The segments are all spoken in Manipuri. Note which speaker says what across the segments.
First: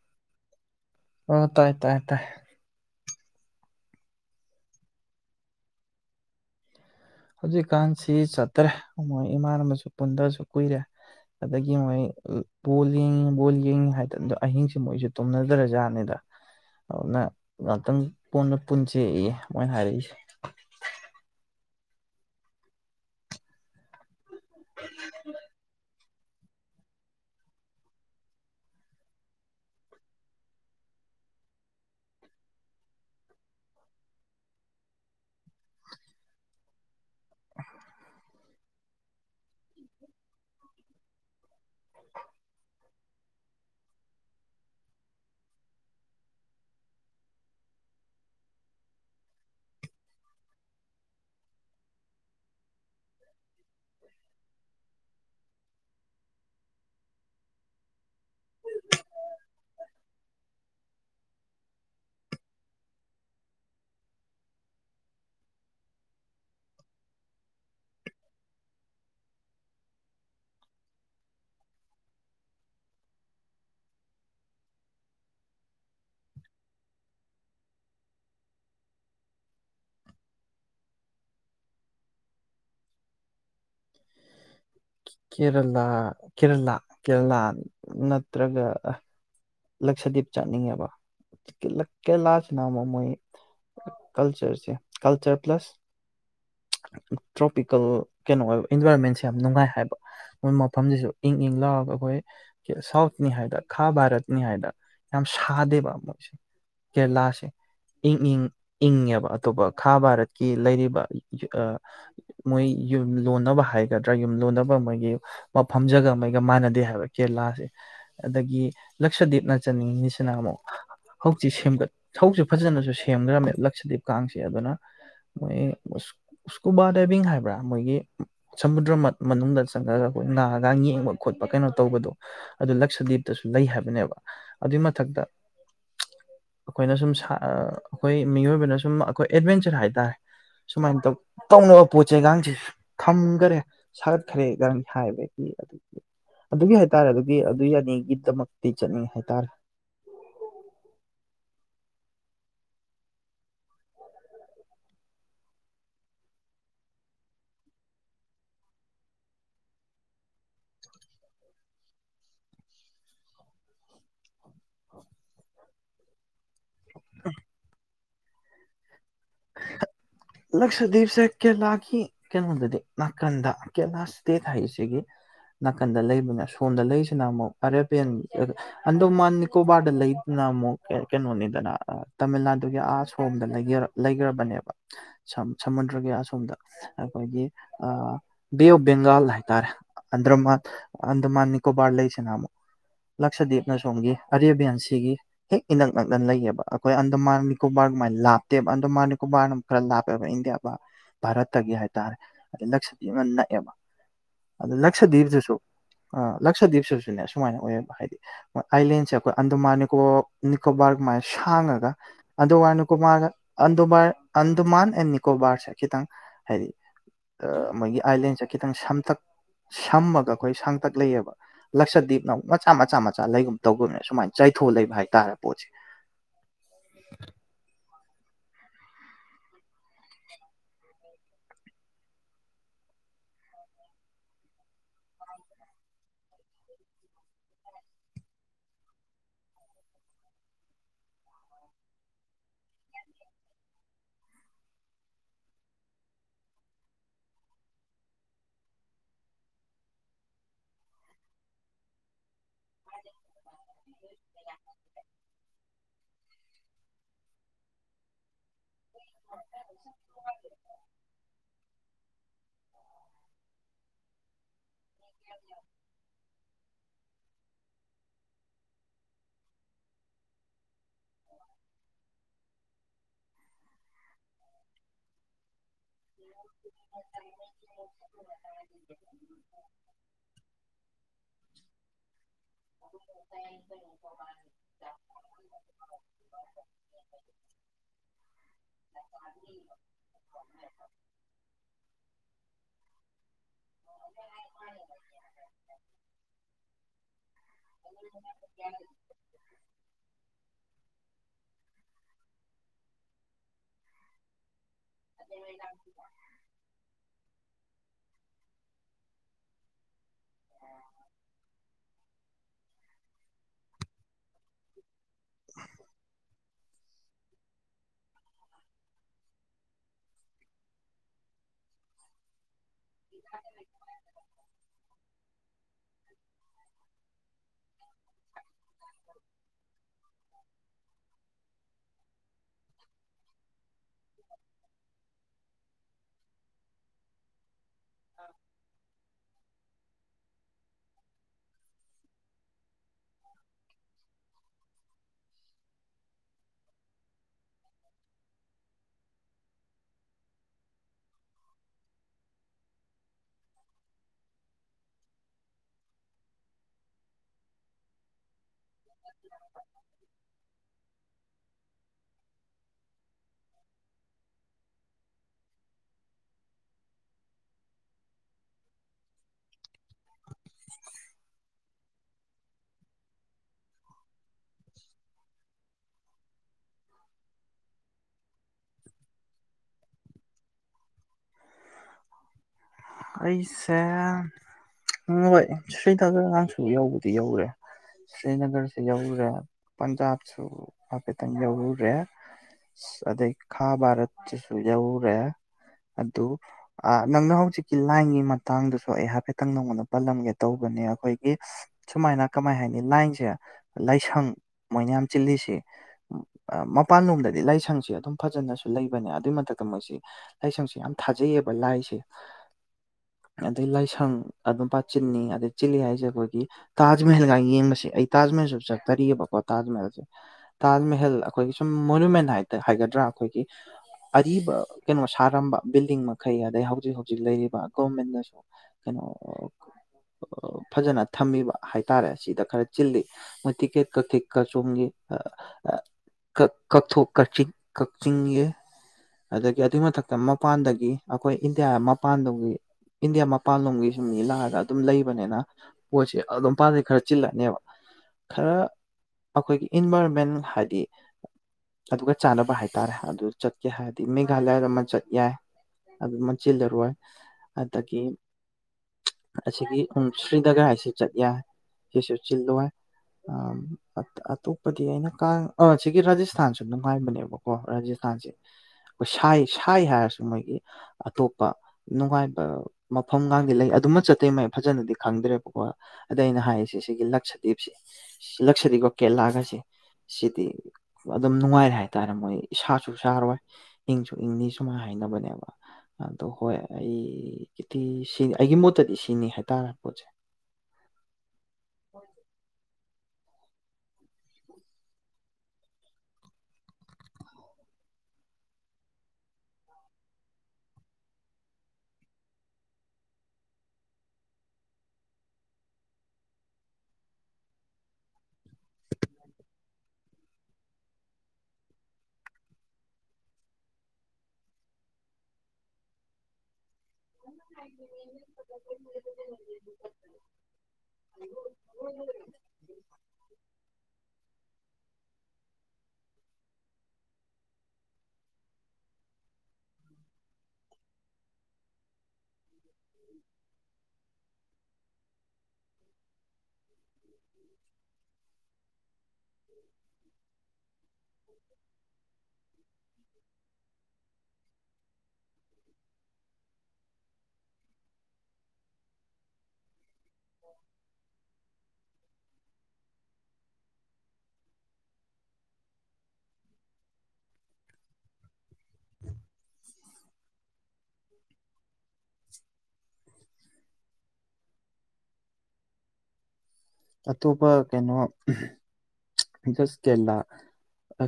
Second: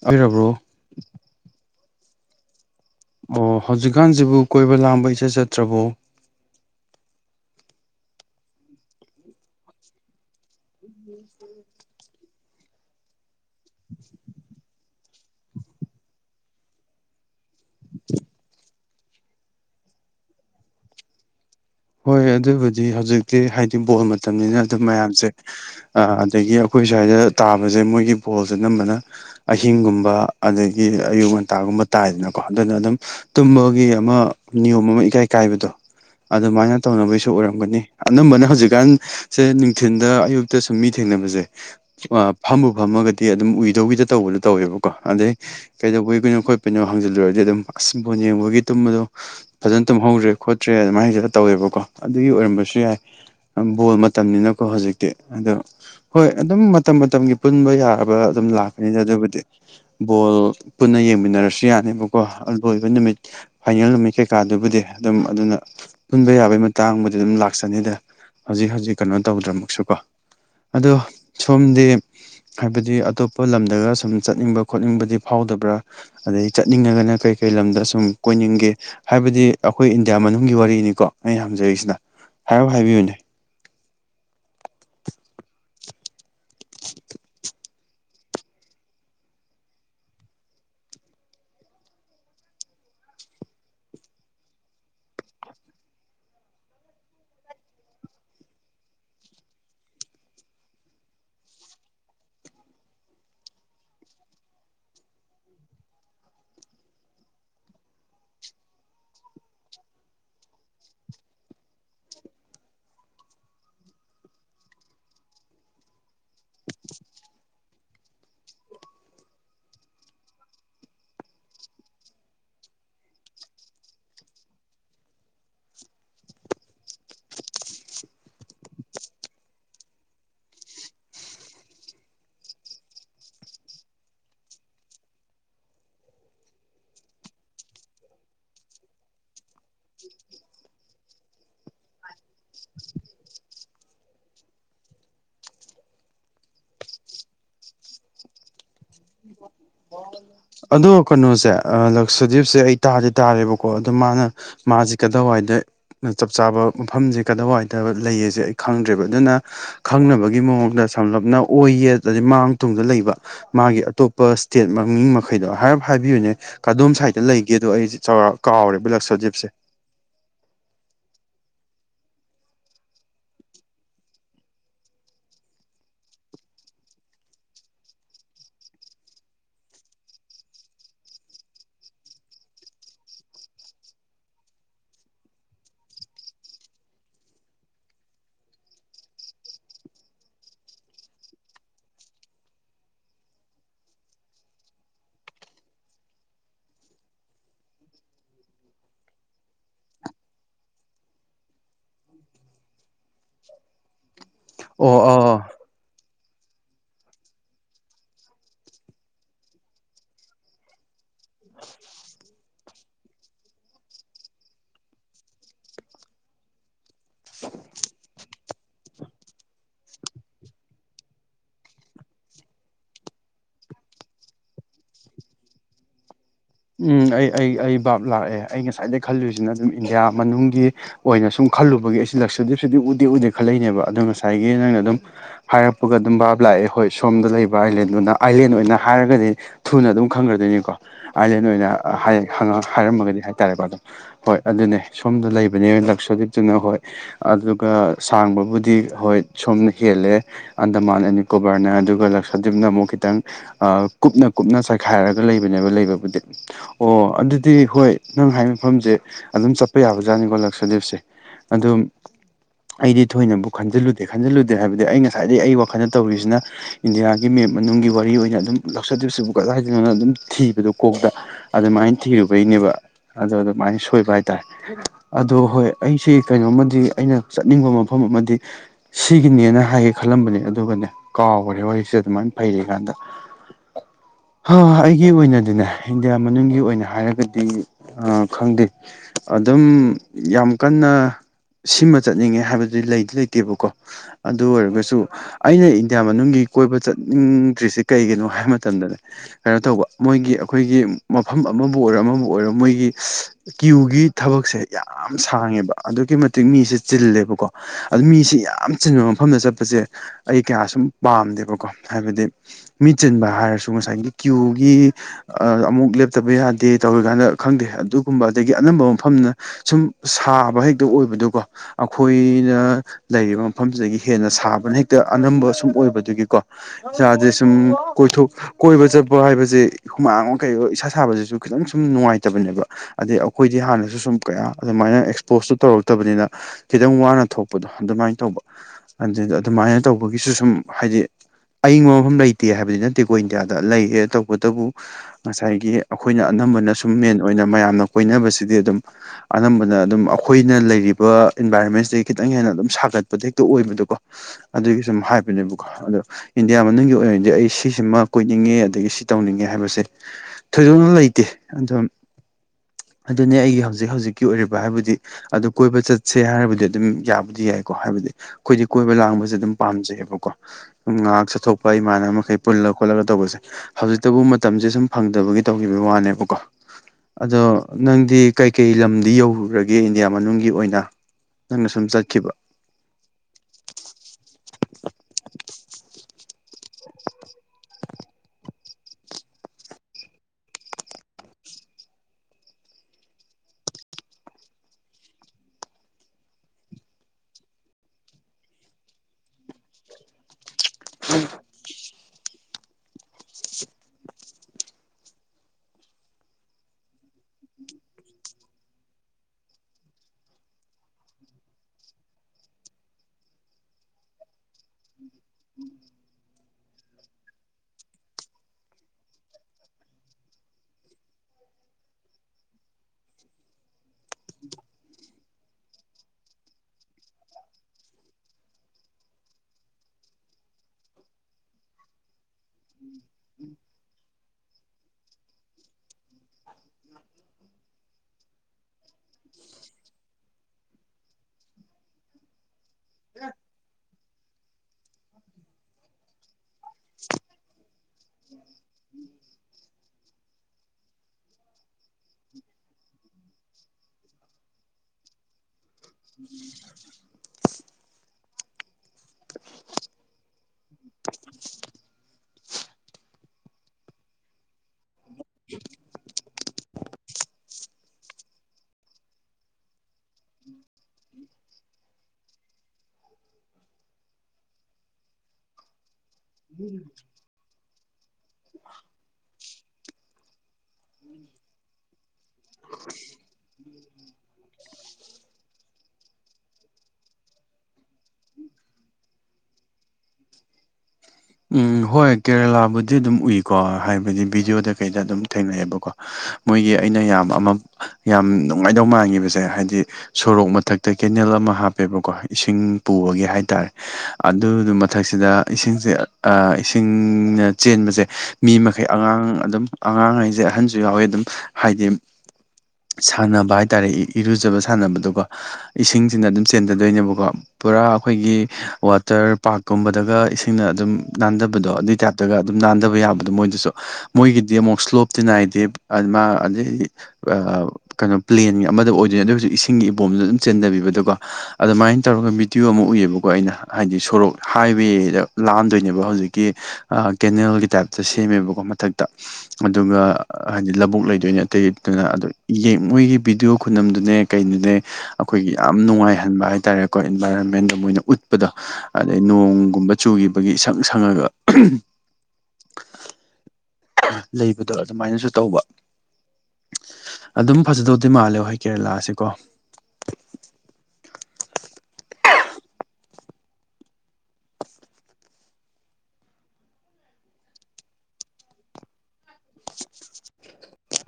Speaker 1: ꯇꯥꯏꯔꯕ꯭ꯔꯣ
Speaker 2: ꯑꯥ ꯇꯥꯏ ꯇꯥꯏ ꯇꯥꯏ
Speaker 1: ꯑꯣ ꯍꯧꯖꯤꯛꯀꯥꯟꯁꯤꯕꯨ ꯀꯣꯏꯕ ꯂꯥꯡꯕ ꯏꯆꯠ ꯆꯠꯇ꯭ꯔꯕꯣ
Speaker 2: ꯍꯧꯖꯤꯛꯀꯥꯟꯁꯤ ꯆꯠꯇ꯭ꯔꯦ ꯃꯣꯏ ꯏꯃꯥꯟꯅꯕꯨ ꯄꯨꯟꯗ꯭ꯔꯁꯨ ꯀꯨꯏꯔꯦ ꯑꯗꯒꯤ ꯃꯣꯏ ꯕꯣꯜ ꯌꯦꯡꯉꯤ ꯕꯣꯜ ꯌꯦꯡꯉꯤ ꯍꯥꯏꯗ ꯑꯍꯤꯡꯁꯦ ꯃꯣꯏꯖꯨ ꯇꯨꯝꯅꯗ꯭ꯔ ꯖꯥꯠꯅꯤꯗ ꯑꯗꯨꯅ ꯉꯥꯛꯇꯪ ꯄꯨꯟꯁꯤꯌꯦ ꯃꯣꯏꯅ ꯍꯥꯏꯔꯛꯏꯁꯦ
Speaker 1: ꯍꯣꯏ ꯑꯗꯨꯕꯨꯗꯤ ꯍꯧꯖꯤꯛꯇꯤ ꯍꯥꯏꯗꯤ ꯕꯣꯜ ꯃꯇꯝꯅꯤꯅ ꯑꯗꯨꯝ ꯃꯌꯥꯝꯁꯦ ꯑꯗꯒꯤ ꯑꯩꯈꯣꯏ ꯁ꯭ꯋꯥꯏꯗ ꯇꯥꯕꯁꯦ ꯃꯣꯏꯒꯤ ꯕꯣꯜꯁꯦ ꯑꯥ ꯅꯝꯕꯅ ꯑꯍꯤꯡꯒꯨꯝꯕ ꯑꯗꯒꯤ ꯑꯌꯨꯛ ꯉꯟꯇꯥꯒꯨꯝꯕ ꯇꯥꯏꯗꯅꯀꯣ ꯑꯗꯨꯅ ꯑꯗꯨꯝ ꯇꯨꯝꯕꯒꯤ ꯑꯃ ꯅꯤꯌꯣꯝ ꯑꯃ ꯏꯀꯥꯏ ꯀꯥꯏꯕꯗꯣ [unintelligible] ꯑꯗꯨꯃꯥꯏꯅ ꯇꯧꯅꯕꯩꯁꯨ ꯑꯣꯏꯔꯝꯒꯅꯤ ꯑꯅꯝꯕꯅ ꯍꯧꯖꯤꯛꯀꯥꯟꯁꯦ ꯅꯨꯡꯊꯤꯟꯗ ꯑꯌꯨꯛꯇ ꯁꯨꯝ ꯃꯤ ꯊꯦꯡꯅꯕꯁꯦ ꯐꯝꯕꯨ ꯐꯝꯃꯒꯗꯤ ꯑꯗꯨꯝ ꯎꯏꯗꯧꯒꯤꯗ ꯇꯧꯕꯗꯣ ꯇꯧꯋꯦꯕꯀꯣ ꯑꯗꯩ ꯀꯩꯗꯧꯕꯩ ꯀꯣ ꯈꯣꯠꯄꯅꯣ ꯍꯥꯡꯖꯤꯜꯂꯨꯔꯗꯤ ꯑꯗꯨꯝ ꯑꯁ ꯕꯣꯜ ꯌꯦꯡꯕꯒꯤ ꯇꯨꯝꯕꯗꯣ ꯐꯖꯅ ꯇꯨꯝꯍꯧꯗ꯭ꯔꯦ ꯈꯣꯠꯇ꯭ꯔꯦ ꯑꯗꯨꯃꯥꯏ ꯍꯥꯏꯁꯤꯜꯂ ꯇꯧꯋꯦꯕꯀꯣ ꯑꯗꯨꯒꯤ ꯑꯣꯏꯔꯝꯕꯁꯨ ꯌꯥꯏ ꯕꯣꯜ ꯃꯇꯝꯅꯤꯅꯀꯣ ꯍꯧꯖꯤꯛꯇꯤ ꯑꯗ ꯍꯣꯏ ꯑꯗꯨꯝ ꯃꯇꯝ ꯃꯇꯝꯒꯤ ꯄꯨꯟꯕ ꯌꯥꯔꯕ ꯑꯗꯨꯝ ꯂꯥꯛꯀꯅꯤꯗ ꯑꯗꯨꯕꯨꯗꯤ ꯕꯣ ꯕꯣꯜ ꯄꯨꯟꯅ ꯌꯦꯡꯃꯤꯟꯅꯔꯁꯨ ꯌꯥꯅꯦꯕꯀꯣ ꯂꯣꯏꯕ ꯅꯨꯃꯤꯠ ꯐꯥꯏꯅꯦꯜ ꯅꯨꯃꯤꯠ ꯀꯩꯀꯥꯗꯨꯕꯨꯗꯤ ꯑꯗꯨꯝ ꯑꯗꯨꯅ ꯄꯨꯟꯕ ꯌꯥꯕꯒꯩ ꯃꯇꯥꯡꯕꯨꯗꯤ ꯑꯗꯨꯝ ꯂꯥꯛꯆꯅꯤꯗ ꯍꯧꯖꯤꯛ ꯍꯧꯖꯤꯛ ꯀꯩꯅꯣ ꯇꯧꯗ꯭ꯔꯃꯛꯁꯨꯀꯣ ꯑꯗꯣ ꯁꯣꯝꯗꯤ ꯍꯥꯏꯕꯗꯤ ꯑꯇꯣꯞꯄ ꯂꯝꯗꯒ ꯁꯨꯝ ꯆꯠꯅꯤꯡꯕ ꯈꯣꯠꯅꯤꯡꯕꯗꯤ ꯐꯥꯎꯗꯕ꯭ꯔ ꯑꯗꯩ ꯆꯠꯅꯤꯡꯉꯒꯅ ꯀꯔꯤ ꯀꯩꯀꯩ ꯂꯝꯗ ꯁꯨꯝ ꯀꯣꯏꯅꯤꯡꯒꯦ ꯍꯥꯏꯕꯗꯤ ꯑꯩꯈꯣꯏ ꯏꯟꯗꯤꯌꯥ ꯃꯅꯨꯡꯒꯤ ꯋꯥꯔꯤꯅꯤ ꯀꯣ ꯑꯩꯅ ꯍꯝꯖꯔꯤꯁꯤꯅ ꯍꯥꯏꯔꯞ ꯍꯥꯏꯕꯤꯌꯨꯅꯦ
Speaker 2: ꯀꯦꯔꯂꯥ ꯀꯦꯔꯂꯥ ꯀꯦꯔꯂꯥ ꯅꯠꯇ꯭ꯔꯒ ꯂꯛꯁꯗꯤꯞ ꯆꯠꯅꯤꯡꯉꯦꯕ ꯀꯦꯔꯂꯥꯁꯤꯅ ꯑꯃꯨꯛ ꯃꯣꯏ ꯀꯜꯆꯔꯁꯦ ꯀꯜꯆꯔ ꯄ꯭ꯂꯁ ꯇ꯭ꯔꯣꯄꯤꯀꯜ ꯀꯩꯅꯣ ꯑꯣꯏꯕ ꯏꯟꯚꯥꯏꯔꯣꯟꯃꯦꯟꯁꯦ ꯌꯥꯝ ꯅꯨꯡꯉꯥꯏ ꯍꯥꯏꯕ ꯃꯣꯏ ꯃꯐꯝꯁꯤꯁꯨ ꯏꯪ ꯏꯪ ꯂꯥꯎꯔꯒ ꯑꯩꯈꯣꯏ ꯁꯥꯎꯠꯅꯤ ꯍꯥꯏꯗ ꯈꯥ ꯚꯥꯔꯠ ꯅꯅꯤ ꯍꯥꯏꯗ ꯌꯥꯝ ꯁꯥꯗꯦꯕ ꯃꯣꯏꯁꯦ ꯀꯦꯔꯂꯁꯦ ꯏꯪ ꯏꯪ ꯏꯪꯉꯦꯕ ꯑꯇꯣꯞꯄ ꯈꯥ ꯚꯥꯔꯠꯀꯤ ꯂꯩꯔꯤꯕ ꯑꯥ ꯃꯣꯏ ꯌꯨꯝ ꯂꯣꯟꯅꯕ ꯍꯥꯏꯒꯗ꯭ꯔꯥ ꯌꯨꯝ ꯂꯣꯟꯅꯕ ꯃꯒꯤ ꯃꯐꯝ ꯖꯒ ꯃꯒ ꯃꯥꯟꯅꯗꯦ ꯍꯥꯏꯕ ꯀꯦꯔꯂꯥꯁꯦ ꯑꯗꯒꯤ ꯂꯛꯁꯗꯤꯞꯅ ꯆꯟꯅꯤꯡꯉꯤꯅꯤ ꯁꯤꯅ ꯑꯃꯨꯛ ꯍꯧꯖꯤꯛ ꯁꯦꯝꯒꯠ ꯍꯧꯖꯤꯛ ꯐꯖꯅꯁꯨ ꯁꯦꯝꯈ꯭ꯔꯕꯃꯦ ꯂꯛꯁꯗꯤꯞ ꯀꯥꯡꯁꯦ ꯑꯗꯨꯅ ꯃꯣꯏ ꯁꯀꯨꯕꯥ ꯗꯥꯏꯚꯤꯡ ꯍꯥꯏꯕ꯭ꯔꯥ ꯃꯣꯏꯒꯤ ꯁꯃꯨꯗ꯭ꯔ ꯃꯅꯨꯡꯗ ꯆꯪꯉ ꯑꯩꯈꯣꯏ ꯅꯥꯑꯒ ꯌꯦꯡꯕ ꯈꯣꯠꯄ ꯀꯩꯅꯣ ꯇꯧꯕꯗꯣ ꯑꯗꯨ ꯂꯛꯁꯗꯤꯞꯇꯁꯨ ꯂꯩ ꯍꯥꯏꯕ ꯑꯗꯨꯅꯦꯕ ꯑꯗꯨꯏ ꯃꯊꯛꯇ ꯑꯩꯈꯣꯏꯅ ꯁꯨꯝ ꯑꯩꯈꯣꯏ ꯃꯤꯑꯣꯏꯕꯅ ꯁꯨꯝ ꯑꯩꯈꯣꯏ ꯑꯦꯗꯚꯦꯟꯆꯔ ꯍꯥꯏꯇꯔꯦ ꯁꯨꯃꯥꯏꯅ ꯇꯧ ꯇꯧꯅꯕ ꯄꯣꯠꯁꯦꯒꯥꯡꯁꯦ ꯈꯝꯒꯔꯦ ꯁꯥꯠꯈ꯭ꯔꯦ ꯀ ꯍꯥꯏꯕ
Speaker 1: [inaudible]
Speaker 2: ꯑꯗꯨꯒꯤ ꯍꯥꯏꯇꯥꯔꯦ ꯑꯗꯨꯒꯤ ꯑꯗꯨ ꯑꯅꯤꯒꯤꯗꯃꯛꯇꯤ ꯆꯠꯅꯤꯡꯉꯤ ꯍꯥꯏꯇꯔꯦ
Speaker 1: ꯑꯗꯣ ꯀꯩꯅꯣꯁꯦ ꯂꯛꯁꯗꯤꯞꯁꯦ ꯑꯩ ꯇꯗꯤ ꯇꯔꯦꯕꯀꯣ ꯑꯗꯣ ꯃꯥꯅ ꯃꯥꯁꯦ ꯀꯗꯥꯋꯥꯏꯗ ꯆꯞ ꯆꯥꯕ ꯃꯐꯝꯁꯦ ꯀꯗꯥꯋꯥꯏꯗ ꯂꯩꯌꯦꯁꯦ ꯑꯩ ꯈꯪꯗ꯭ꯔꯦꯕ ꯑꯗꯨꯅ ꯈꯪꯅꯕꯒꯤ ꯃꯑꯣꯡꯗ ꯁꯝꯂꯞꯅ ꯑꯣꯏ ꯌꯦꯠ ꯑꯗꯒꯤ ꯃꯥꯡ ꯇꯨꯡꯗ ꯂꯩꯕ ꯃꯥꯒꯤ ꯑꯇꯣꯞꯄ ꯏꯁꯇꯦꯠ ꯃꯃꯤꯡ ꯃꯈꯩꯗꯣ ꯍꯥꯏꯔꯞ ꯍꯥꯏꯕꯤꯌꯨꯅꯦ ꯀꯗꯣꯝ ꯁꯥꯏꯗ ꯂꯩꯒꯦꯗꯣ ꯑꯩꯁꯦ ꯆꯥꯎꯔꯥꯛ ꯀꯥꯎꯔꯦꯕ ꯂꯛꯁ
Speaker 2: ꯂꯛꯁꯗꯤꯞꯁꯦ ꯀꯦꯔꯂꯥꯒꯤ ꯀꯩꯅꯣꯗꯗꯤ ꯅꯥꯀꯟꯗ ꯀꯦꯔꯂꯥ ꯏꯁꯇꯦꯗ ꯍꯥꯏꯌꯦ ꯁꯤꯒꯤ ꯅꯥꯀꯟꯗ ꯂꯩꯕꯅꯦ ꯁꯣꯝꯗ ꯂꯩꯁꯤꯅ ꯑꯃꯨꯛ ꯑꯔꯦꯕꯤꯌꯥꯟ ꯑꯟꯗꯣꯃꯥꯟ ꯅꯤꯀꯣꯕꯥꯔꯗ ꯂꯩꯗꯅ ꯑꯃꯨꯛ ꯀꯩꯅꯣꯅꯤꯗꯅ ꯇꯥꯃꯤꯜ ꯅꯥꯗꯨꯒꯤ ꯑꯥꯁꯣꯝꯗ ꯂꯩꯒꯤ ꯂꯩꯈ꯭ꯔꯕꯅꯦꯕ ꯁꯃꯨꯗ꯭ꯔꯒꯤ ꯑꯁꯣꯝꯗ ꯑꯩꯈꯣꯏꯒꯤ ꯑꯥ ꯕꯤ ꯑꯣꯐ ꯕꯦꯛ ꯒꯥꯜ ꯍꯥꯏ ꯇꯔꯦ ꯑꯗ꯭ꯔꯃꯥꯜ ꯑꯟꯗꯃꯥꯟ ꯅꯤꯀꯣꯕꯔ ꯂꯩꯁꯤꯅꯥ ꯑꯃꯨꯛ ꯂꯛꯁꯗꯤꯞꯅ ꯁꯣꯝꯒꯤ ꯑꯔꯦꯕꯤꯌꯥꯟꯁꯤꯒꯤ ꯍꯦꯛ ꯏꯅꯛ ꯅꯛꯅ ꯂꯩꯌꯦꯕ ꯑꯩꯈꯣꯏ ꯑꯟꯗꯃꯥꯟ ꯅꯤꯀꯣꯕꯥꯔ ꯑꯗꯨꯃꯥꯏ ꯂꯥꯞꯇꯦꯕ ꯑꯟꯗꯥꯃꯥꯟ ꯅꯤꯀꯣꯕꯔꯅ ꯑꯃꯨꯛ ꯈꯔ ꯂꯥꯄꯦꯕ ꯏꯗꯤꯌꯥ ꯚꯥꯔꯠꯇꯒꯤ ꯍꯥꯏꯇꯔꯦ ꯂꯛꯁꯗꯤꯕꯅ ꯅꯛꯑꯦꯕ ꯑꯗꯨ
Speaker 1: ꯑꯣ ꯑꯣ
Speaker 2: ꯂꯛꯁꯗꯤꯞꯁꯤꯁꯨ ꯂꯛꯁꯗꯤꯞꯁꯤꯁꯨꯅꯦ ꯁꯨꯃꯥꯏꯅ ꯑꯣꯏꯌꯦꯕ ꯍꯥꯏꯗꯤ ꯃꯣꯏ ꯑꯥꯏꯂꯦꯟꯁꯦ ꯑꯩꯈꯣꯏ ꯑꯟꯗꯃꯥꯟ ꯅꯤꯀꯣ ꯅꯤꯀꯣꯕꯥꯔꯒꯨꯃꯥꯏ ꯅ ꯁꯥꯡꯉꯒ ꯑꯟꯗꯥꯃꯥꯟ ꯅꯤꯀꯣꯕꯔꯅ ꯑꯟꯗꯣꯃꯥꯟ ꯑꯟꯗꯃꯥꯟ ꯑꯦꯟ ꯅꯤꯀꯣꯕꯥꯔꯁꯦ ꯈꯤꯇꯪ ꯍꯥꯏꯗꯤ ꯀ ꯃꯣꯏꯒꯤ ꯑꯥꯏꯂꯦꯟꯁꯦ ꯈꯤꯇꯪ ꯁꯝꯇꯛ ꯁꯝꯃꯒ ꯑꯩꯈꯣꯏ ꯁꯥꯡꯇꯛ ꯂꯩꯑꯕ ꯂꯛꯁꯗꯤꯞꯅ ꯑꯃꯨꯛ ꯃꯆꯥ ꯃꯆꯥ ꯃꯆꯥ ꯂꯩꯒꯨꯝꯕ ꯇꯧꯕꯅ ꯁꯨꯃꯥꯏꯅ ꯊꯣ ꯂꯩꯕ ꯍꯥꯏꯇꯥꯔꯦ ꯄꯣꯠꯁꯦ
Speaker 1: [inaudible] ꯎꯝ ꯑꯩ ꯑꯩ ꯑꯩ ꯕꯥꯥꯞ ꯂꯥꯛꯑꯦ ꯑꯩ ꯉꯁꯥꯏꯗꯒꯤ ꯈꯜꯂꯨꯏꯁꯤꯅ ꯑꯗꯨꯝ ꯏꯟꯗꯤꯌꯥ ꯃꯅꯨꯡꯒꯤ ꯑꯣꯏꯅ ꯁꯨꯝ ꯈꯜꯂꯨꯕ ꯑꯩꯈꯣꯏꯒꯤ ꯑꯩꯁꯤ ꯂꯛꯁꯗꯤꯞꯁꯤꯗꯤ ꯎꯗꯦ ꯎꯗꯦ ꯈꯜꯂꯛꯏꯅꯦꯕ ꯑꯗꯣ ꯉꯁꯥꯏꯒꯤ ꯅꯪꯅ ꯑꯗꯨꯝ ꯍꯥꯏꯔꯛꯄꯒ ꯑꯗꯨꯝ ꯚꯥꯞ ꯂꯥꯛꯑꯦ ꯍꯣꯏ ꯁꯣꯝꯗ ꯂꯩꯕ ꯑꯥꯏꯂꯦꯟꯗꯨꯅ ꯑꯥꯏꯂꯦꯟ ꯑꯣꯏꯅ ꯍꯥꯏꯔꯒꯗꯤ ꯊꯨꯅ ꯑꯗꯨꯝ ꯈꯪꯒ꯭ꯔꯗꯣꯏꯅꯤꯀꯣ ꯑꯥꯏꯂꯦꯟ ꯑꯣꯏꯅ ꯍꯥꯢ ꯍꯪꯉ ꯍꯥꯏꯔꯝꯃꯒꯗꯤ ꯍꯥꯏꯇꯥꯔꯦꯀꯣ ꯑꯗꯨꯝ ꯍꯣꯏ ꯑꯗꯨꯅꯦ ꯁꯣꯝꯗ ꯂꯩꯕꯅꯦ ꯂꯛꯁꯣꯗꯤꯞꯇꯨꯅ ꯍꯣꯏ ꯑꯗꯨꯒ ꯁꯥꯡꯕꯕꯨꯗꯤ ꯍꯣꯏ ꯁꯣꯝꯅ ꯍꯦꯜꯂꯦ ꯑꯟꯗꯃꯥꯟ ꯑꯦꯟ ꯑꯦꯅꯤꯀꯣꯕꯔꯅ ꯑꯗꯨꯒ ꯂꯛꯁ ꯁꯗꯤꯞꯅ ꯑꯃꯨꯛ ꯈꯤꯇꯪ ꯀꯨꯞꯅ ꯀꯨꯞꯅ ꯆꯥꯏꯈꯥꯏꯔꯒ ꯂꯩꯕꯅꯦꯕ ꯂꯩꯕꯕꯨꯗꯤ ꯑꯣ ꯑꯗꯨꯗꯤ ꯍꯣꯏ ꯅꯪ ꯍꯥꯏ ꯃꯐꯝꯁꯦ ꯑꯗꯨꯝ ꯆꯠꯄ ꯌꯥꯕꯖꯥꯠꯅꯤꯀꯣ ꯂꯛꯁꯗꯤꯞꯁꯦ ꯑꯗꯨꯝ ꯑꯩꯗꯤ ꯊꯣꯏꯅꯕꯨ ꯈꯟꯖꯤꯜꯂꯨꯗꯦ ꯈꯟꯖꯤꯜꯂꯨꯗꯦ ꯍꯥꯏꯕꯗꯤ ꯑꯩ ꯉꯁꯥꯏꯗꯒꯤ ꯑꯩ ꯋꯥꯈꯜꯗ ꯇꯧꯔꯤꯁꯤꯅ ꯏꯟꯗꯤꯌꯥꯒꯤ ꯃꯦꯞ ꯃꯅꯨꯡꯒꯤ ꯋꯥꯔꯤ ꯑꯣꯏꯅ ꯑꯗꯨꯝ ꯂꯛꯁꯗꯤꯞꯁꯤꯕꯨ ꯀꯗꯥꯏꯗꯅꯣꯅ ꯑꯗꯨꯝ ꯊꯤꯕꯗꯣ ꯀꯣꯛꯇ ꯑꯗꯨꯃꯥꯏꯅ ꯊꯤꯔꯨꯕꯩꯅꯦꯕ ꯑꯗꯣ ꯑꯗꯨꯃꯥꯏꯅ ꯁꯣꯏꯕ ꯍꯥꯏꯇꯥꯔꯦ ꯑꯗꯣ ꯍꯣꯏ ꯑꯩꯁꯤ ꯀꯩꯅꯣꯝꯃꯗꯤ ꯑꯩꯅ ꯆꯠꯅꯤꯡꯕ ꯃꯐꯝ ꯑꯃꯗꯤ ꯁꯤꯒꯤꯅꯦꯅ ꯍꯥꯏꯒꯦ ꯈꯜꯂꯝꯕꯅꯦ ꯑꯗꯨꯒ ꯀꯥꯎꯈꯔꯦ ꯋꯥꯔꯤꯁꯦ ꯑꯗꯨꯃꯥꯏꯅ ꯐꯩ ꯀꯥꯟꯗ ꯍꯥꯥ ꯑꯩꯒꯤ ꯑꯣꯏꯅꯗꯤꯅꯦ ꯏꯟꯗꯤꯌꯥ ꯃꯅꯨꯡꯒꯤ ꯑꯣꯏꯅ ꯍꯥꯏꯔꯒꯗꯤ ꯈꯪꯗꯦ ꯑꯗꯨꯝ ꯌꯥꯝ ꯀꯟꯅ ꯁꯤꯃ ꯆꯠꯅꯤꯡꯉꯦ ꯍꯥꯏꯕꯗꯨꯗꯤ ꯂꯩꯗꯤ ꯂꯩꯇꯦꯕꯀꯣ ꯑꯗꯨ ꯑꯣꯏꯔꯒꯁꯨ ꯑꯩꯅ ꯏꯟꯗꯤꯌꯥ ꯃꯅꯨꯡ ꯒꯤ ꯀꯣꯏꯕ ꯆꯠꯅꯤꯡꯗ꯭ꯔꯤꯁꯦ ꯀꯩꯒꯤꯅꯣ ꯍꯥꯏꯕ ꯃꯇꯝꯗꯅꯦ ꯀꯩꯅꯣ ꯇꯧꯕ ꯃꯣꯏꯒꯤ ꯑꯩꯈꯣꯏꯒꯤ ꯃꯐꯝ ꯑꯃꯕꯨ ꯑꯣꯏꯔꯣ ꯑꯃꯕꯨ ꯑꯣꯏꯔꯣ ꯃꯣꯏꯒꯤ ꯀ꯭ꯌꯨꯒꯤ ꯊꯕꯛꯁꯦ ꯌꯥꯝ ꯁꯥꯡꯉꯦꯕ ꯑꯗꯨꯛꯀꯤ ꯃꯇꯤꯛ ꯃꯤꯁꯦ ꯆꯤꯜꯂꯦꯕꯀꯣ ꯑꯗꯨ ꯃꯤꯁꯦ ꯌꯥꯝ ꯆꯤꯟꯕ ꯃꯐꯝꯗ ꯆꯠꯄꯁꯦ ꯑꯩ ꯀꯌꯥ ꯁꯨꯝ ꯄꯥꯝꯗꯦꯕꯀꯣ ꯍꯥꯏꯕꯗꯤ ꯃꯤ ꯆꯤꯟꯕ ꯍꯥꯏꯔꯁꯨ ꯉꯁꯥꯏꯒꯤ ꯀ꯭ꯌꯨꯒꯤ ꯑꯃꯨꯛ ꯇꯧꯗꯕ ꯌꯥꯗꯦ ꯇꯧꯔꯤ ꯀꯥꯟꯗ ꯈꯪꯗꯦ ꯑꯗꯨꯒꯨꯝꯕ ꯑꯗꯒꯤ ꯑꯅꯝꯕ ꯃꯐꯝꯅ ꯁꯨꯝ ꯁꯥꯕ ꯍꯦꯛꯇ ꯑꯣꯏꯕꯅꯤ ꯑꯗꯨꯒ ꯑꯩꯈꯣꯏꯅ ꯂꯩꯔꯤꯕ ꯃꯐꯝꯁꯤꯗꯒꯤ ꯍꯦꯟꯅ ꯁꯥꯕꯅ ꯍꯦꯛꯇ ꯑꯅꯝꯕ ꯁꯨꯝ ꯑꯣꯏꯕꯗꯨꯒꯤꯀꯣ ꯏꯁꯥꯁꯦ ꯁꯨꯝ ꯀꯣꯏꯊꯣꯛ ꯀꯣꯏꯕ ꯆꯠꯄ ꯍꯥꯏꯕꯁꯦ ꯍꯨꯃꯥꯡꯑꯣ ꯀꯩꯑꯣ ꯑꯁꯥꯕꯁꯤꯁꯨ ꯈꯤꯇꯪ ꯁꯨꯝ ꯅꯨꯡꯉꯥꯏꯇꯕꯅꯦꯕ ꯑꯗꯩ ꯑꯩꯈꯣꯏꯗꯤ ꯍꯥꯟꯅꯁꯨ ꯁꯨꯝ ꯀꯌꯥ ꯑꯗꯨꯃꯥꯏꯅ ꯑꯦꯛꯁꯄꯣꯖꯁꯨ ꯇꯧꯔꯛ ꯇꯕꯅꯤꯅ ꯈꯤꯇꯪ ꯋꯥꯅ ꯊꯣꯛꯄꯗꯣ ꯑꯗꯨꯃꯥꯏꯅ ꯇꯧꯕ ꯑꯗꯨꯗ ꯑꯗꯨꯃꯥꯏꯅ ꯇꯧꯕꯒꯤꯁꯨ ꯁꯨꯝ ꯍꯥꯏꯗꯤ ꯑꯏꯪꯕ ꯃꯐꯝ ꯂꯩꯇꯦ ꯍꯥꯏꯕꯗꯤ ꯅꯠꯇꯦꯀꯣ ꯏꯟꯗꯤꯌꯥꯗ ꯂꯩꯌꯦ ꯇꯧꯕꯇꯕꯨ ꯉꯁꯥꯏ ꯉꯁꯥꯏꯒꯤ ꯑꯩꯈꯣꯏꯅ ꯑꯅꯝꯕꯅ ꯁꯨꯝ ꯃꯦꯟ ꯑꯣꯏꯅ ꯃꯌꯥꯝꯅ ꯀꯣꯏꯅꯕꯁꯤꯗꯤ ꯑꯗꯨꯝ ꯑꯅꯝꯕꯅ ꯑꯗꯨꯝ ꯑꯩꯈꯣꯏ ꯑꯩꯅ ꯂꯩꯔꯤꯕ ꯏꯟꯚꯥꯏꯔꯣꯟꯃꯦꯟꯁꯤꯗꯒꯤ ꯈꯤꯇꯪ ꯍꯦꯟꯅ ꯑꯗꯨꯝ ꯁꯥꯒꯠꯄꯗꯤ ꯍꯦꯛꯇ ꯑꯣꯏꯕꯗꯣꯀꯣ ꯑꯗꯨꯒꯤ ꯁꯨꯝ ꯍꯥꯏꯕꯅꯤ ꯑꯗꯣ ꯏꯟꯗꯤꯌꯥ ꯃꯅꯨꯡꯒꯤ ꯑꯣꯏꯅꯗꯤ ꯑꯩ ꯁꯤꯁꯤꯃ ꯀꯣꯏꯅꯤꯡꯉꯦ ꯑꯗꯒꯤ ꯁꯤ ꯇꯧꯅꯤꯡꯉꯦ ꯍꯥꯏꯕꯁꯦ ꯊꯣꯏꯗꯣꯛꯅ ꯂꯩꯇꯦ ꯑꯗꯨꯝ ꯑꯗꯨꯅꯦ ꯑꯩꯒꯤ ꯍꯧꯖꯤꯛ ꯍꯧꯖꯤꯛꯀꯤ ꯑꯣꯏꯔꯤꯕ ꯍꯥꯏꯕꯗꯤ ꯑꯗꯨ ꯀꯣꯏꯕ ꯆꯠꯁꯦ ꯍꯥꯏꯕꯨꯗꯤ ꯑꯗꯨꯝ ꯌꯥꯕꯨꯗꯤ ꯌꯥꯏꯀꯣ ꯍꯥꯏꯕꯗꯤ ꯑꯩꯈꯣꯏꯗꯤ ꯀꯣꯏꯕ ꯂꯥꯡꯕꯁꯦ ꯑꯗꯨꯝ ꯄꯥꯝꯖꯩꯌꯦꯕꯀꯣ ꯉꯥꯏꯍꯥꯛ ꯆꯠꯊꯣꯛꯄ ꯏꯃꯥꯟꯅꯕ ꯃꯈꯩ ꯄꯨꯜꯂ ꯈꯣꯠꯂꯒ ꯇꯧꯕꯁꯦ ꯍꯧꯖꯤꯛꯇꯕꯨ ꯃꯇꯝꯁꯦ ꯁꯨꯝ ꯐꯪꯗꯕꯒꯤ ꯇꯧꯈꯤꯕꯒꯤ ꯋꯥꯅꯦꯕꯀꯣ ꯑꯗꯣ ꯅꯪꯗꯤ ꯀꯩꯀꯩ ꯂꯝꯗꯤ ꯌꯧꯔꯨꯔꯒꯦ ꯏꯟꯗꯤꯌꯥ ꯃꯅꯨꯡꯒꯤ ꯑꯣꯏꯅ ꯅꯪꯅ ꯁꯨꯝ ꯆꯠꯈꯤꯕ
Speaker 2: ꯑꯩꯁꯦ ꯑꯝ [unintelligible] ꯌꯧꯕꯗꯤ ꯌꯧꯔꯦ ꯁ꯭ꯔꯤꯅꯒꯔꯁꯨ ꯌꯧꯔꯨꯔꯦ ꯄꯟꯖꯥꯕꯁꯨ ꯍꯥꯏꯐꯦꯠꯇꯪ ꯌꯧꯔꯨꯔꯦ ꯑꯗꯩ ꯈꯥ ꯚꯥꯔꯠꯁꯨ ꯌꯧꯔꯨꯔꯦ ꯑꯗꯨ ꯑ ꯅꯪꯅ ꯍꯧꯖꯤꯛ ꯂꯥꯏꯟꯒꯤ ꯃꯇꯥꯡꯗꯨꯁꯨ ꯑꯩ ꯍꯥꯏꯐꯦꯠꯇꯪ ꯅꯪꯉꯣꯟꯗ ꯄꯜꯂꯝꯒꯦ ꯇꯧꯕꯅꯦ ꯑꯩꯈꯣꯏꯒꯤ ꯁꯨꯃꯥꯏꯅ ꯀꯃꯥꯏ ꯍꯥꯏꯅꯤ ꯂꯥꯏꯟꯁꯦ ꯂꯥꯏꯁꯪ ꯃꯣꯏꯅ ꯌꯥꯝ ꯆꯤꯜꯂꯤꯁꯤ ꯃꯄꯥꯟꯂꯣꯝꯗꯗꯤ ꯂꯥꯏꯁꯪꯁꯦ ꯑꯗꯨꯝ ꯐꯖꯅꯁꯨ ꯂꯩꯕꯅꯦ ꯑꯗꯨꯏ ꯃꯊꯛꯇ ꯃꯣꯏꯁꯤ ꯂꯥꯏꯁꯪꯁꯤ ꯌꯥꯝ ꯊꯥꯖꯩꯑꯕ ꯂꯥꯏ ꯁꯤ
Speaker 1: [inaudible]
Speaker 2: ꯑꯗꯩ ꯂꯥꯏꯁꯪ ꯑꯗꯨꯝ ꯐꯖꯅ ꯆꯤꯟꯅꯤ ꯑꯗꯩ ꯆꯤꯜꯂꯤ ꯍꯥꯏꯁꯦ ꯑꯩꯈꯣꯏꯒꯤ ꯇꯥꯖ ꯃꯍꯜꯒꯥꯏ ꯌꯦꯡꯕꯁꯦ ꯑꯩ ꯇꯥꯖ ꯃꯍꯜꯁꯨ ꯆꯠꯇꯔꯤꯕꯀꯣ ꯇꯥꯖ ꯃꯍꯜꯁꯦ ꯇꯥꯖ ꯃꯍꯜ ꯑꯩꯈꯣꯏꯒꯤ ꯁꯨꯝ ꯃꯣꯅꯨꯃꯦꯟ ꯍꯥꯏ ꯍꯥꯏꯒꯗ꯭ꯔꯥ ꯑꯩꯈꯣꯏ ꯑꯔꯤꯕ ꯀꯩꯅꯣ ꯁꯥꯔꯝꯕ ꯕꯤꯜꯗꯤꯡ ꯃꯈꯩ ꯑꯗꯩ ꯍꯧꯖꯤꯛ ꯍꯧꯖꯤꯛ ꯂꯩꯔꯤꯕ ꯒꯣꯚꯔꯃꯦꯟꯗꯅꯁꯨ ꯀꯩꯅꯣ ꯐꯖꯅ ꯊꯝꯃꯤꯕ ꯍꯥꯏꯇꯥꯔꯦ ꯁꯤꯗ ꯈꯔ ꯆꯤꯜꯂꯤ ꯃꯣꯏ ꯇꯤꯛꯀꯦꯠꯀ ꯀꯩꯀ ꯆꯣꯡꯒꯤ ꯀ ꯀꯊꯣ ꯀꯛꯆꯤꯡ ꯀꯛꯆꯤꯡꯌꯦ ꯑꯗꯒꯤ ꯑꯗꯨꯒꯤ ꯃꯊꯛꯇ ꯃꯄꯥꯟꯗꯒꯤ ꯑꯩꯈꯣꯏ ꯏꯟꯗꯤꯌꯥ ꯃꯄꯥꯟꯗꯒꯤ ꯏꯟꯗꯤꯌꯥ ꯃꯄꯥꯟ ꯂꯣꯝꯒꯤ ꯁꯨꯝ ꯃꯤ ꯂꯥꯛꯑꯒ ꯑꯗꯨꯝ ꯂꯩꯕꯅꯤꯅ ꯄꯣꯠꯁꯦ ꯑꯗꯨꯝꯄꯥꯥꯟꯗꯩ ꯈꯔ ꯆꯤꯜꯂꯅꯦꯕ ꯈꯔ ꯑꯩꯈꯣꯏꯒꯤ ꯏꯟꯚꯥꯏꯔꯣꯟꯃꯦꯟ ꯍꯥꯏꯗꯤ ꯑꯗꯨꯒ ꯆꯥꯟꯅꯕ ꯍꯥꯏꯇꯥꯔꯦ ꯑꯗꯨ ꯆꯠꯀꯦ ꯍꯥꯏꯔꯗꯤ ꯃꯦꯘꯂꯌꯥ ꯑꯃ ꯆꯠ ꯌꯥꯏ ꯑꯗꯨꯃ ꯆꯤꯜꯂꯔꯣꯢ ꯑꯗꯒꯤ ꯑꯁꯤꯒꯤ ꯁ꯭ꯔꯤꯅꯒꯔ ꯍꯥꯏꯁꯤ ꯆꯠ ꯌꯥꯢ ꯁꯤꯁꯨ ꯆꯤꯜꯂꯣꯏ ꯑꯇꯣꯞꯄꯗꯤ ꯑꯩꯅ ꯀ ꯁꯤꯒꯤ ꯔꯥꯖꯁꯊꯥꯟꯁꯨ ꯅꯨꯡꯉꯥꯏꯕꯅꯦꯕꯀꯣ ꯔꯥꯁꯊ ꯊꯥꯟꯁꯦ ꯑꯩꯈꯣꯏ ꯁꯥꯏ ꯁꯥꯏ ꯍꯥꯏꯔꯁꯨ ꯃꯣꯏꯒꯤ ꯑꯇꯣꯞꯄ ꯅꯨꯡꯉꯥꯏꯕ ꯃꯐꯝꯒꯥꯡꯗꯤ ꯂꯩ ꯑꯗꯨꯃ ꯆꯠꯇ꯭ꯔꯤꯕꯅ ꯐꯖꯅꯗꯤ ꯈꯪꯗ꯭ꯔꯦꯕꯀꯣ ꯑꯗ ꯑꯩꯅ ꯍꯥꯏꯔꯤꯁꯦ ꯁꯤꯒꯤ ꯂꯛꯁꯗꯤꯞꯁꯦ ꯂꯛꯁꯗꯤꯞꯀ ꯀꯦꯔꯂꯥꯒꯁꯦ ꯁꯤꯗꯤ ꯑꯗꯨꯝ ꯅꯨꯡꯉꯥꯏꯔꯦ ꯍꯥꯏꯇꯥꯔꯦ ꯃꯣꯏ ꯏꯁꯥꯁꯨ ꯁꯥꯔꯣꯏ ꯏꯪꯁꯨ ꯏꯪꯅꯤ ꯁꯨꯃꯥꯏ ꯍꯥꯏ ꯍꯥꯏꯅꯕꯅꯦꯕ ꯑꯗꯣ ꯍꯣꯏ ꯑꯩ ꯒꯤꯗꯤ ꯁꯤ ꯑꯩꯒꯤ ꯃꯣꯠꯇꯗꯤ ꯁꯤꯅꯤ ꯍꯥꯏꯇꯥꯔꯦ ꯄꯣꯠꯁꯦ
Speaker 1: ꯎꯝ ꯍꯣꯏ ꯀꯦꯔꯦꯂꯥꯕꯨꯗꯤ ꯑꯗꯨꯝ ꯎꯏ ꯀꯣ ꯍꯥꯏꯕꯗꯤ ꯚꯤꯗꯤꯑꯣꯗ ꯀꯩꯗ ꯑꯗꯨꯝ ꯊꯦꯡꯅꯩꯌꯦꯕꯀꯣ ꯃꯣꯏꯒꯤ ꯑꯩꯅ ꯌꯥꯝ ꯑꯃ ꯌꯥꯝ ꯅꯨꯡꯉꯥꯏꯗꯧ ꯃꯥꯟꯒꯤꯕꯁꯦ ꯍꯥꯏꯗꯤ ꯁꯣꯔꯣꯛ ꯃꯊꯛꯇ ꯀꯦꯅꯦꯜ ꯑꯃ ꯍꯥꯞꯄꯦꯕꯀꯣ ꯏꯁꯤꯡ ꯄꯨꯕꯒꯤ ꯍꯥꯏꯗꯤ ꯇꯥꯔꯦ ꯑꯗꯨꯗꯨ ꯃꯊꯛꯁꯤꯗ ꯏꯁꯤꯡꯁꯦ ꯏꯁꯤꯡꯅ ꯆꯦꯟꯕꯁꯦ ꯃꯤ ꯃꯈꯩ ꯑꯉꯥꯡ ꯑꯗꯨꯝ ꯑꯉꯥꯡ ꯍꯥꯏꯁꯦ ꯑꯍꯟꯁꯨ ꯌꯥꯎꯋꯦ ꯑꯗꯨꯝ ꯍꯥꯏꯗꯤ ꯁꯥꯟꯅꯕ ꯍꯥꯏꯇꯥꯥꯔꯦ ꯏꯔꯨꯖꯕ ꯁꯥꯟꯅꯕꯗꯣꯀꯣ ꯏꯁꯤꯡꯁꯤꯅ ꯑꯗꯨꯝ ꯆꯦꯟꯗꯗꯣꯏꯅꯦꯕꯀꯣ ꯄꯨꯔꯥ ꯑꯩꯈꯣꯏꯒꯤ ꯋꯥꯇꯔ ꯄꯥꯔꯛꯀꯨꯝꯕꯗꯒ ꯏꯁꯤꯡꯅ ꯑꯗꯨꯝ ꯅꯥꯟꯊꯕꯗꯣ ꯑꯗꯨꯏ ꯇꯥꯏꯞꯇꯒ ꯑꯗꯨꯝ ꯅꯥꯟꯊꯕ ꯌꯥꯕꯗꯣ ꯃꯣꯏꯗꯨꯁꯨ ꯃꯣꯏꯒꯤꯗꯤ ꯑꯃꯨꯛ ꯁ꯭ꯂꯣꯞꯇꯤ ꯅꯥꯏꯗꯦ ꯑ ꯑꯗꯩ ꯀꯩꯅꯣ ꯄ꯭ꯂꯦꯟ ꯑꯃꯗ ꯑꯣꯏꯗꯣꯏꯅꯦ ꯑꯗꯨ ꯑꯣꯢꯔꯒꯁꯨ ꯏꯁꯤꯡꯒꯤ ꯏꯕꯣꯝꯗ ꯑꯗꯨꯝ ꯆꯦꯟꯗꯕꯤꯕꯗꯣꯀꯣ ꯑꯗꯨꯃꯥꯏꯅ ꯇꯧꯔꯒ ꯚꯤꯗꯤꯑꯣ ꯑꯃ ꯎꯋꯦꯕꯀꯣ ꯑꯩꯅ ꯍꯥꯏꯗꯤ ꯁꯣꯔꯣꯛ ꯍꯥꯏꯋꯦ ꯗ ꯂꯥꯟ ꯗꯣꯢꯅꯦꯕ ꯍꯧꯖꯤꯛꯀꯤ ꯀꯦꯅꯦꯜꯒꯤ ꯇꯥꯏꯞꯇ ꯁꯦꯝꯃꯦꯕꯀꯣ ꯃꯊꯛ ꯑ ꯑꯗꯨꯒ ꯍꯥꯏꯗꯤ ꯂꯧꯕꯨꯛ ꯂꯩꯗꯣꯏꯅꯦ ꯑꯇꯩ ꯑꯗꯣ ꯃꯣꯏꯒꯤ ꯚꯤꯗꯤꯑꯣ ꯈꯨꯅꯝꯗꯨꯅꯦ ꯀꯩꯅꯣꯅꯦ ꯑꯩꯈꯣꯏꯒꯤ ꯌꯥꯝ ꯅꯨꯡꯉꯥꯏꯍꯟꯕ ꯍꯥꯏꯇꯥꯔꯦꯀꯣ ꯏꯟꯚꯥꯏꯔꯟꯃꯦꯟꯗꯣ ꯃꯣꯏꯅ ꯎꯠꯄꯗꯣ ꯑꯗꯩ ꯅꯣꯡꯒꯨꯝꯕ ꯆꯨꯈꯤꯕꯒꯤ ꯏꯁꯪ ꯁꯪꯉꯒ ꯑꯍꯝ ꯂꯩꯕꯗꯣ ꯑꯗꯨꯃꯥꯏꯅꯁꯨ ꯇꯧꯕ ꯑꯗꯨꯝ ꯐꯖꯗꯧꯗꯤ ꯃꯥꯜꯂꯦ ꯍꯣꯏ ꯀꯦꯔꯦꯂꯥꯥꯁꯦꯀꯣ [inaudible]
Speaker 2: [inaudible] ꯑꯇꯣꯞꯄ ꯀꯩꯅꯣ ꯖꯁ ꯀꯦꯂꯥ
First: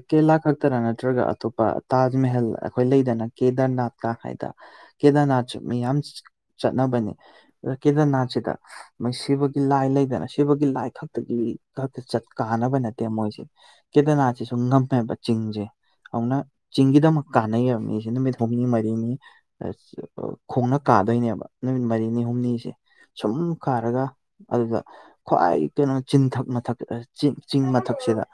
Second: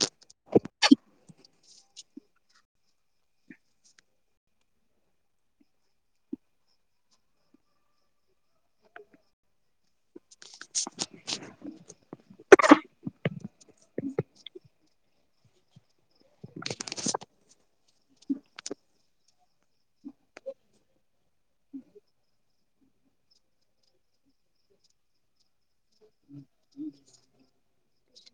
Speaker 2: ꯀꯦꯔꯂꯥ ꯈꯛꯇꯔ ꯅꯠꯇ꯭ꯔꯒ ꯑꯇꯣꯞꯄ ꯇꯥꯖ ꯃꯦꯍꯦꯜ ꯑꯩꯈꯣꯏ ꯂꯩꯗꯅ ꯀꯦꯗꯔꯅꯥꯠꯀ ꯍꯥꯏꯗ ꯀꯦꯗꯔꯅꯥꯠ ꯃꯤ ꯌꯥꯝ ꯆꯠꯅꯕꯅꯦ ꯑꯥ ꯀꯦꯗꯔꯅꯥꯠꯁꯤꯗ ꯃꯩ ꯁꯤꯕꯒꯤ ꯂꯥꯏ ꯂꯩꯗꯅ ꯁꯤꯕꯒꯤ ꯂꯥꯏ ꯈꯛꯇꯒꯤ ꯈꯛꯇ ꯆꯠ ꯀꯥꯟꯅꯕ ꯅꯠꯇꯦ ꯃꯣꯏꯁꯦ ꯀꯦꯗꯅꯥꯠꯁꯤꯁꯨ ꯉꯝꯃꯦꯕ ꯆꯤꯡꯁꯦ ꯍꯧꯅ ꯆꯤꯡꯒꯤꯗꯃꯛ ꯀꯥꯟꯅꯩꯑꯦꯕ ꯨꯝꯤꯁꯦ ꯅꯨꯃꯤꯠ ꯍꯨꯝꯅꯤ ꯃꯔꯤꯅꯤ ꯈꯣꯡꯅ ꯀꯥꯗꯣꯏꯅꯦꯕ ꯅꯨꯃꯤꯠ ꯃꯔꯤꯅꯤ ꯍꯨꯝꯅꯤꯁꯦ ꯁꯨꯝ ꯈꯥꯔꯒ ꯑꯗꯨꯗ ꯈ꯭ꯋꯥꯏ ꯀꯩꯅꯣ ꯆꯤꯡꯊꯛ ꯃꯊꯛ ꯆꯤꯡ ꯃꯊꯛꯁꯤꯗ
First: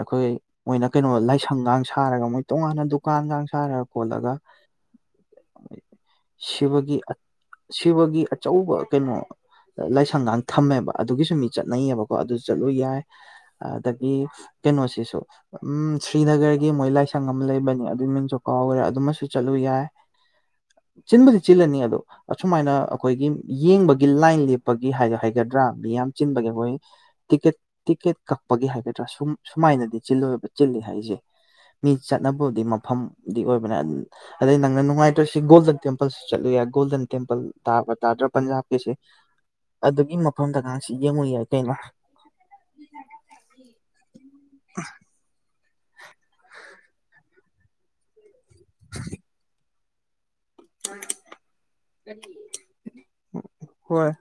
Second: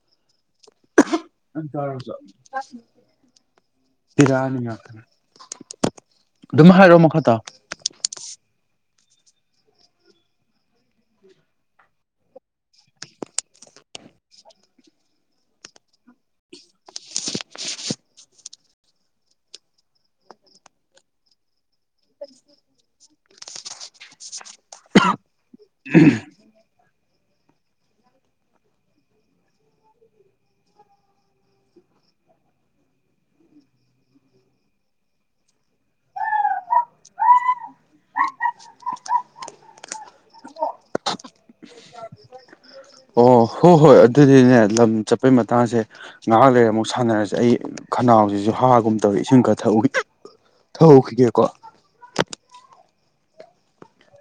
Speaker 2: ꯑꯩꯈꯣꯏ ꯃꯣꯏꯅ ꯀꯩꯅꯣ ꯂꯥꯏꯁꯪꯒ ꯁꯥꯔꯒ ꯃꯣꯏ ꯇꯣꯉꯥꯟꯅ ꯗꯨꯀꯥꯟꯒ ꯁꯥꯔꯒ ꯈꯣꯠꯂꯒ
Speaker 1: ꯄꯤꯔꯛꯑꯅꯤ ꯉꯥꯛꯇꯅꯦ ꯑꯗꯨꯝ
Speaker 2: ꯁꯤꯕꯒꯤ
Speaker 1: ꯍꯥꯏꯔꯛꯑꯣ ꯃꯈꯥ ꯇꯥꯎ
Speaker 2: ꯁꯤꯕꯒꯤ ꯑꯆꯧꯕ ꯀꯩꯅꯣ ꯂꯥꯏꯁꯪꯒꯥꯡ ꯊꯝꯃꯦꯕ ꯑꯗꯨꯒꯤꯁꯨ ꯃꯤ ꯆꯠꯅꯩꯌꯦꯕꯀꯣ ꯑꯗꯨ ꯆꯠꯂꯨ ꯌꯥꯏ
Speaker 1: [inaudible]
Speaker 2: ꯑꯗꯒꯤ ꯀꯩꯅꯣꯁꯤꯁꯨ ꯎꯝ ꯁ꯭ꯔꯤꯅꯒꯔꯒꯤ ꯃꯣꯏ ꯂꯥꯏꯁꯪ ꯑꯃ ꯂꯩꯕꯅꯤ ꯑꯗꯨꯏ ꯃꯤꯡꯁꯨ ꯀꯣ ꯍꯧꯒꯦꯔꯥ ꯑꯗꯨꯃꯁꯨ ꯆꯠꯂꯨ ꯌꯥꯏ
Speaker 1: [inaudible]
Speaker 2: ꯆꯤꯟꯕꯨꯗꯤ ꯆꯤꯜꯂꯅꯤ ꯑꯗꯣ ꯑꯁꯨꯃꯥꯏꯅ ꯑꯩꯈꯣꯏꯒꯤ ꯌꯦꯡꯕꯒꯤ ꯂꯥꯏꯟ ꯄꯒꯤ ꯍꯥꯏꯒꯗ꯭ꯔꯥ ꯃꯤ ꯌꯥꯝ ꯆꯤꯟꯕꯒꯤ ꯑꯩꯈꯣꯏ ꯇꯤꯀꯦꯠ ꯇꯤꯛꯀꯦꯠ ꯀꯛꯄꯒꯤ ꯍꯥꯏꯒꯗ꯭ꯔꯥ ꯁꯨꯝ ꯁꯨꯃꯥꯏꯅꯗꯤ ꯆꯤꯜꯂꯣꯏꯕ ꯆꯤꯜꯂꯤ ꯍꯥꯏꯁꯦ ꯃꯤ ꯆꯠꯅꯕꯕꯨꯗꯤ ꯃꯐꯝꯗꯤ ꯑꯣꯏꯕꯅꯦ ꯑꯗꯩ ꯅꯪꯅ ꯅꯨꯡꯉꯥꯏꯇ꯭ꯔ ꯁꯤ ꯒꯣꯜꯗꯟ ꯇꯦꯝꯄꯜꯁꯨ ꯆꯠꯂꯨ ꯌꯥꯏ ꯒꯣꯜꯗꯟ ꯇꯦꯝꯄꯜ ꯇꯥꯕ ꯇꯗ꯭ꯔ ꯄꯟꯖꯥꯕꯀꯤꯁꯦ ꯑꯗꯨꯒꯤ ꯃꯐꯝꯗꯅ ꯁꯤ ꯌꯦꯡꯉꯨ ꯌꯥꯏ ꯀꯩꯅꯣ
Speaker 1: ꯑꯣ ꯍꯣꯏ ꯍꯣꯏ ꯑꯗꯨꯗꯤꯅꯦ ꯂꯝ ꯆꯠꯄꯩ ꯃꯇꯥꯡꯁꯦ ꯉꯥꯏꯍꯥꯛ ꯂꯩꯔ ꯑꯃꯨꯛ ꯁꯥꯟꯅꯔꯁꯦ ꯑꯩ ꯈꯅꯥꯎꯁꯤꯁꯨ ꯍꯥꯒꯨꯝꯕ ꯇꯧꯔ ꯏꯁꯤꯡ ꯈ꯭ꯔ ꯊꯛꯎ ꯊꯛꯎꯈꯤꯒꯦꯀꯣ
Speaker 2: ꯍꯣꯏ